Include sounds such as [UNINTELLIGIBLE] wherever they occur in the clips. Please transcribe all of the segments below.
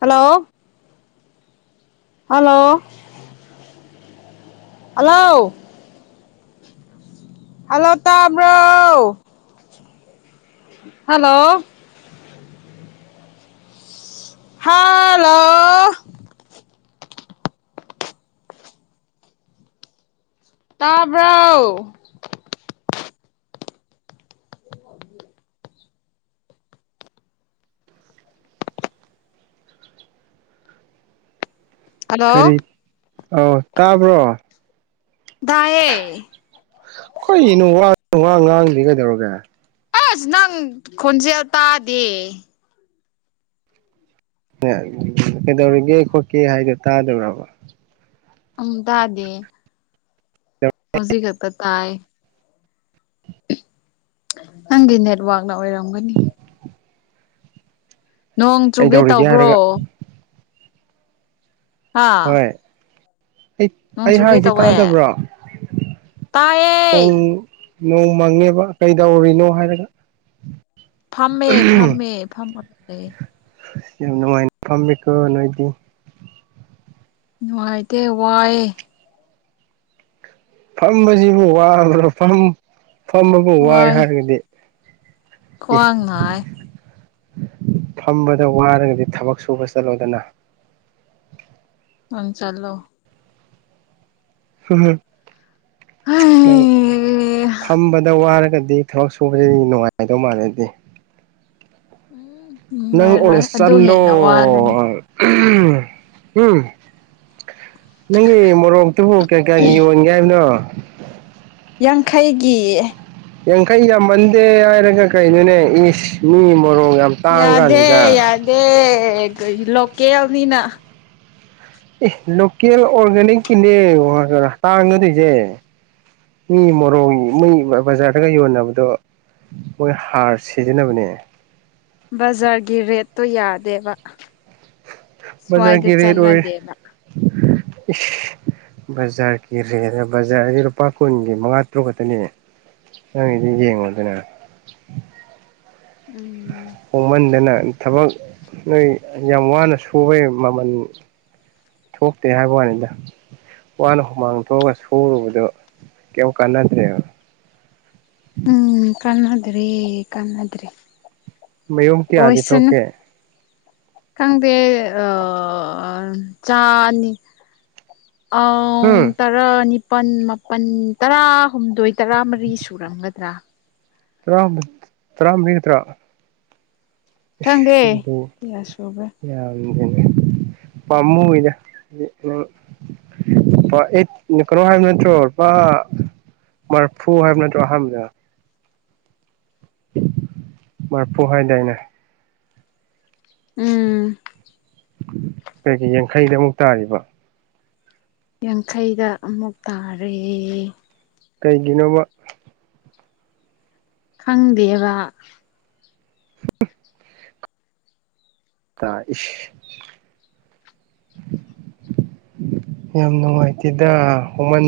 hello hello hello hello ꯇ ꯑꯃ꯭ꯔꯣ hello hello ꯇꯥꯕ꯭ꯔꯣ [INAUDIBLE] ꯀꯔꯤ ꯍꯜꯂꯣ ꯑꯥꯎ ꯇꯥꯕ꯭ꯔꯣ ꯗꯥꯌꯦꯦ ꯍꯈꯣꯏꯅꯣ ꯋꯥ ꯋꯥ ꯉꯥꯡꯗꯤ ꯀꯩꯗꯧꯔꯒꯦ ꯑꯁ ꯅꯪ ꯈꯣꯟꯖꯦꯜ ꯇꯥꯗꯦ ꯀꯩꯗꯧꯔꯤꯒꯦ ꯈꯣꯠꯀꯦ ꯍꯥꯏꯗꯣ ꯇꯥꯗꯧꯔꯕ ꯑ ꯇꯗꯦ ꯍꯧꯖꯤꯛꯄ ꯇꯥꯏ ꯅꯪꯗꯤ ꯅꯦꯠꯋꯥꯛꯅ ꯑꯣꯏꯔꯝꯒꯅꯤ ꯅꯣꯡ ꯆꯨꯒꯦ ꯀꯩꯗꯧꯔꯤꯒꯦ ꯇꯧꯕ꯭ꯔꯣ ꯍꯥꯏꯔꯒ ꯑꯥ ꯍꯣꯏ ꯑꯩ ꯑꯩ ꯍꯥꯡꯁꯦ ꯇꯥꯗꯕ꯭ꯔꯥ ꯇꯥꯏꯌꯦ ꯄꯣꯡ ꯅꯣꯡ ꯃꯪꯉꯦꯕ ꯀꯩꯗꯧꯔꯤꯅꯣ ꯍꯥꯏꯔꯒ ꯐꯝꯃꯦ ꯐꯥꯝꯃꯦ ꯐꯝꯃꯔꯦ ꯅꯅꯨꯡꯉꯥꯏ ꯐꯝꯕꯣ ꯅꯣꯏꯗꯤ ꯅꯨꯡꯉꯥꯏꯗꯦ ꯋꯥꯑꯦ ꯐꯝꯕꯁꯤꯕꯨ ꯋꯥ꯭ꯔꯥ ꯐꯝꯕꯕꯨ ꯋꯥꯏ ꯍꯥꯏꯔꯒꯗꯤ ꯑꯦ ꯈ꯭ꯋꯥꯡꯍꯥꯏ ꯐꯝꯕꯗ ꯋꯥꯔꯒꯗꯤ ꯊꯕꯛ ꯁꯨꯕ ꯆꯠꯂꯣꯗꯅ ꯅꯪ ꯆꯠꯂꯣ ꯅꯪ ꯎꯝ ꯐꯝꯕꯗ ꯋꯥꯔꯦ ꯈꯗꯤ ꯊꯕꯛ ꯁꯨꯕꯁꯤꯗꯤ ꯅꯨꯡꯉꯥꯏꯗꯧ ꯃꯥꯜꯂꯗꯤ ꯎꯝ ꯅꯪ ꯑꯣꯅ ꯆꯥꯠꯂꯣ ꯎꯝ ꯅꯪꯒꯤ ꯃꯣꯔꯣꯛꯇꯨꯕꯨ ꯀꯩ ꯀꯌꯥꯒꯤ ꯌꯣꯟꯒꯦ ꯍꯥꯏꯕꯅꯣ ꯌꯥꯡꯈꯩꯒꯤ ꯌꯥꯡꯈꯩ ꯌꯥꯝꯃꯟꯗꯦ ꯍꯥꯏꯔꯒ ꯀꯩꯅꯣꯅꯦ ꯏꯁ ꯃꯤ ꯃꯔꯣꯡ ꯌꯥꯗꯦ ꯌꯥꯗꯦ ꯂꯣꯀꯦꯜꯅꯤꯅ ꯑꯦ ꯂꯣꯀꯦꯜ ꯑꯣꯔꯒꯥꯅꯤꯛꯀꯤꯅꯦ ꯇꯥꯡꯒꯗꯣꯏꯁꯦ ꯃꯤ ꯃꯣꯔꯣꯛ ꯃꯩ ꯕꯖꯥꯔꯗꯒ ꯌꯣꯟꯅꯕꯗꯣ ꯃꯣꯏ ꯍꯥꯔ ꯁꯤꯖꯤꯟꯅꯕꯅꯦ ꯕꯖꯥꯔꯒꯤ ꯔꯦꯠꯇꯠꯇꯣ ꯌꯥꯗꯦꯕ ꯁ꯭ꯋꯥꯏꯗ ꯕꯖꯔꯒꯤ ꯔꯦꯠ ꯑꯣꯏ ꯆꯠꯅꯗꯦꯕ ꯕꯖꯥꯔꯒꯤ ꯔꯦꯠ ꯕꯖꯥꯔꯗꯤ ꯂꯨꯄꯥ ꯀꯨꯟꯒꯤ ꯃꯉꯥ ꯇꯔꯨꯛ ꯈꯛꯇꯅꯦ ꯑꯩꯒꯤꯗꯤ ꯌꯦꯉꯣꯗꯅ ꯎꯝ ꯍꯣꯡꯃꯥꯟꯗꯅ ꯊꯕꯛ ꯅꯣꯏ ꯌꯥꯝ ꯋꯥꯅ ꯁꯨꯕꯩ ꯃꯃꯜ ꯊꯣꯛꯇꯦ ꯍꯥꯏꯕ ꯋꯥꯅꯤꯗ ꯋꯥꯅ ꯍꯨꯃꯥꯡ ꯊꯣꯛꯑꯒ ꯁꯨꯔꯨꯕꯗ ꯀꯩꯝ ꯀꯥꯟꯅꯗ꯭ꯔꯦꯕ ꯎꯝ ꯀꯥꯟꯅꯗꯔ꯭ꯦ ꯀꯥꯅꯗ꯭ꯔꯦ ꯃꯌꯨꯝ ꯀꯌꯥꯗꯤ ꯊꯣꯛꯀꯦ ꯈꯪꯗꯦ ꯑ ꯆꯥ ꯑꯅꯤ ꯑ ꯎꯝ ꯇꯔꯥꯅꯤꯞ ꯃꯥꯄꯜ ꯃꯥꯄꯜ ꯇꯔꯥꯍꯨꯝꯗꯣꯏ ꯇꯔꯥ ꯃꯔꯤ ꯁꯨꯔꯝꯒꯗ꯭ꯔꯥ ꯇꯔꯥ ꯇꯔꯥꯃꯒ ꯇꯔꯥꯃꯔꯤ ꯅꯥꯠꯇꯔꯥ ꯊꯪꯒꯦ ꯌꯥꯁꯨꯕ ꯄꯥꯝꯃꯨꯏꯗ ꯄꯥꯥ ꯑꯩꯠ ꯀꯩꯅꯣ ꯍꯥꯏꯕ ꯅꯠꯇ꯭ꯔꯣ ꯄꯥ ꯃꯔꯐꯨ ꯍꯥꯏꯕ ꯅꯠꯇꯔꯣ ꯑꯍꯥꯝꯕꯗ ꯃꯔꯐꯨ ꯍꯥꯏꯗꯥꯏꯅꯦ ꯎꯝ ꯀꯩꯒꯤ ꯌꯥꯡꯈꯩꯗ ꯑꯃꯨꯛ ꯇꯥꯔꯤꯕ ꯌꯥꯡꯈꯩꯗ ꯑꯃꯨꯛ ꯇꯥꯔꯦ ꯀꯩꯒꯤꯅꯣꯕ ꯈꯪꯗꯦꯕ ꯇꯥ ꯏꯁ ꯌꯥꯝ ꯅꯨꯡꯉꯥꯏꯇꯦꯗ ꯍꯃꯟ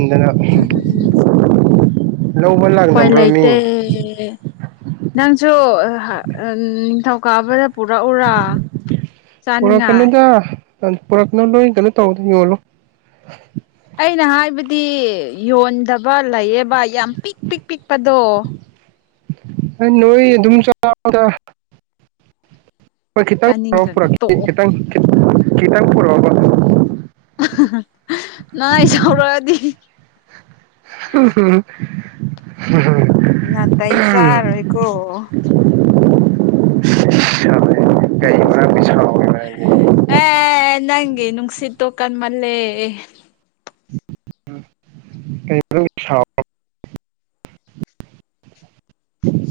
ꯎꯝ ꯂꯧꯕ ꯎꯄꯥꯏ ꯂꯥꯛꯅꯕ꯭ꯔꯣ ꯂꯩꯇꯦ ꯃꯤ ꯅꯪꯁꯨ ꯅꯤꯡꯊꯧ ꯀꯥꯎꯕꯗ ꯄꯨꯔꯥꯛ ꯎꯔꯥ ꯆꯥꯅꯤꯡꯉꯥꯏ ꯄꯨꯔꯛꯅꯣ ꯅꯣꯏ ꯀꯔꯤꯅꯣ ꯇꯧꯗ ꯌꯣꯜꯂꯣ ꯑꯩꯅ ꯍꯥꯏꯕꯗꯤ ꯌꯣꯟꯗꯕ ꯂꯩꯌꯦꯕ ꯌꯥꯝ ꯄꯤꯛ ꯄꯤꯛ ꯄꯤꯛꯄꯗꯣ ꯅꯣꯏ ꯑꯗꯨꯨꯝ ꯆꯥꯑꯣꯗ ꯍꯣꯏ ꯆꯥꯅꯤꯡꯗ꯭ꯔꯗꯤ ꯈꯤꯇꯪꯛꯑꯣꯔꯛ ꯇꯣꯛꯑꯣ ꯈꯤꯇꯪ ꯈꯤꯇꯪ ꯄꯨꯔꯛꯑꯣꯕ ꯅ ꯑꯩ ꯁꯥꯎꯔꯗꯤ ꯍꯨꯝ ꯍꯨꯝ ꯃꯇꯩ ꯆꯇꯣꯏ ꯀꯦ [UNINTELLIGIBLE] ꯀꯩ ꯃꯔꯝꯒꯤ ꯁꯥꯎꯔꯤ ꯅꯪꯗꯤ ꯑ ꯅꯪꯒꯤ ꯅꯪꯁꯤꯠꯇꯣ ꯀꯟꯃꯜ ꯂꯦ [UNINTELLIGIBLE]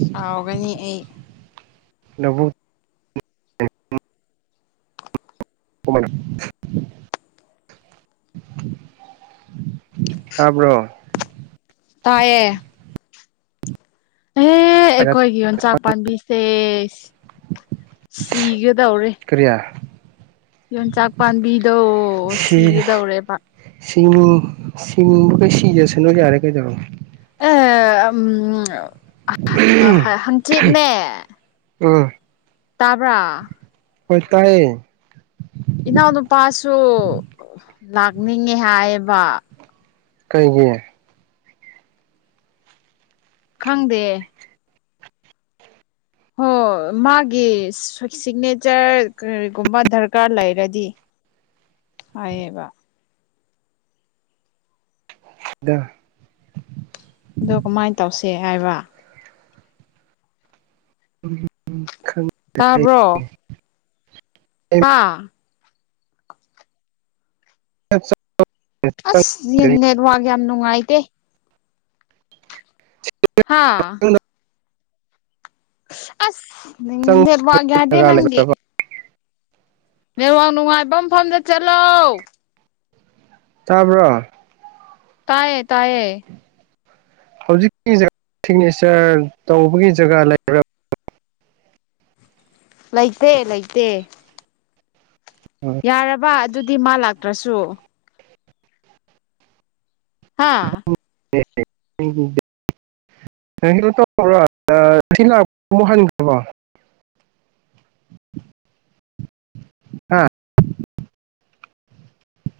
ꯁꯥꯎꯒꯅꯤ ꯑꯩ ꯂꯧꯕꯨ [UNINTELLIGIBLE] ꯇꯥꯕꯣ ꯇꯌꯦ ꯑꯦ ꯑꯩꯈꯣꯏꯒꯤ ꯌꯣꯟꯆꯥꯛ ꯄꯥꯝꯕꯤꯁꯦ ꯁꯤꯒꯗꯧꯔꯦ ꯀꯔꯤ ꯌꯣꯟꯆꯥꯛ ꯄꯥꯝꯕꯤꯗꯣ ꯁꯤꯒꯗꯧꯔꯦꯕ ꯍꯤꯡꯅꯤꯡ ꯁꯤꯅꯤꯡꯕꯈꯩ ꯁꯤꯖꯁꯅꯨ ꯌꯥꯔꯦ ꯀꯩꯗꯧꯔꯒ‌ꯦ ꯑ ꯎꯝ ꯍꯪꯆꯤꯠꯅꯦ ꯎꯝ ꯇꯥꯕ꯭ꯔ ꯍ‌ꯧꯏ ꯇꯥꯌ‌ꯦ ꯏꯅꯥꯎꯅꯨꯄꯥꯁꯨ ꯂꯥꯛꯅꯤꯡꯉꯦ ꯍꯥꯏꯌꯦꯕ ꯀꯩꯒꯤ ꯈꯪꯗꯦ ꯍ‌ꯣ ꯃꯥꯒꯤ ꯁꯤꯒꯅꯦꯆꯔ ꯀꯔꯤꯒꯨꯝꯕ ꯗꯔꯀꯥꯔ ꯂꯩꯔꯗꯤ ꯍꯥꯏꯌꯦꯕ [UNINTELLIGIBLE] ꯗ ꯑꯣ ꯀꯃꯥꯏꯅ ꯇꯧꯁꯦ ꯍꯥꯏꯕ ꯈꯪꯗ‌ꯦ ꯍꯥꯥ ꯈꯔꯥ ꯆꯞ ꯑꯁ ꯌꯦꯟ ꯅꯦꯠꯋꯥꯛ ꯌꯥꯝꯅꯨꯡꯉꯥꯏꯇꯦ ꯍꯥꯥ ꯑꯁ ꯅꯪ ꯆꯪꯕ ꯅ‌ꯦꯠꯋꯥꯛ ꯌꯥꯗꯦ ꯖꯒꯥ ꯅꯪꯒꯤ ꯂꯩꯕ꯭ꯔꯕ ꯅꯦꯋꯥꯛ ꯅꯨꯡꯉꯥꯏꯕ ꯃꯐꯝꯗ ꯆꯠꯂ‌ꯣ ꯇꯥꯕ꯭ꯔꯣ ꯇꯥꯏꯌꯦ ꯇꯥꯏꯌꯦ ꯍꯧꯖꯤꯛꯀꯤꯖ ꯁꯤꯒꯅꯦꯆꯔ ꯇꯧꯕꯒꯤ ꯖꯒꯥ ꯂꯩꯕ꯭ꯔꯕ ꯂꯩꯇ‌ꯦ ꯂꯩꯩꯇ‌ꯦ ꯌꯥꯔꯕ ꯑꯗꯨꯗꯤ ꯃꯥ ꯂꯥꯛꯇ꯭ꯔꯁꯨ ꯍꯥꯥ [UNINTELLIGIBLE] ꯀꯩꯅꯣ ꯇꯧ꯭ꯔꯣ ꯉ ꯂꯥꯛꯄ ꯍꯟꯈꯕꯣ ꯑ ꯍꯥꯥ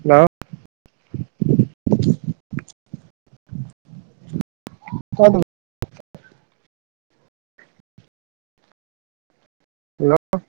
ꯍ‌ꯩꯂꯧ [UNINTELLIGIBLE] ꯍꯜꯂꯣ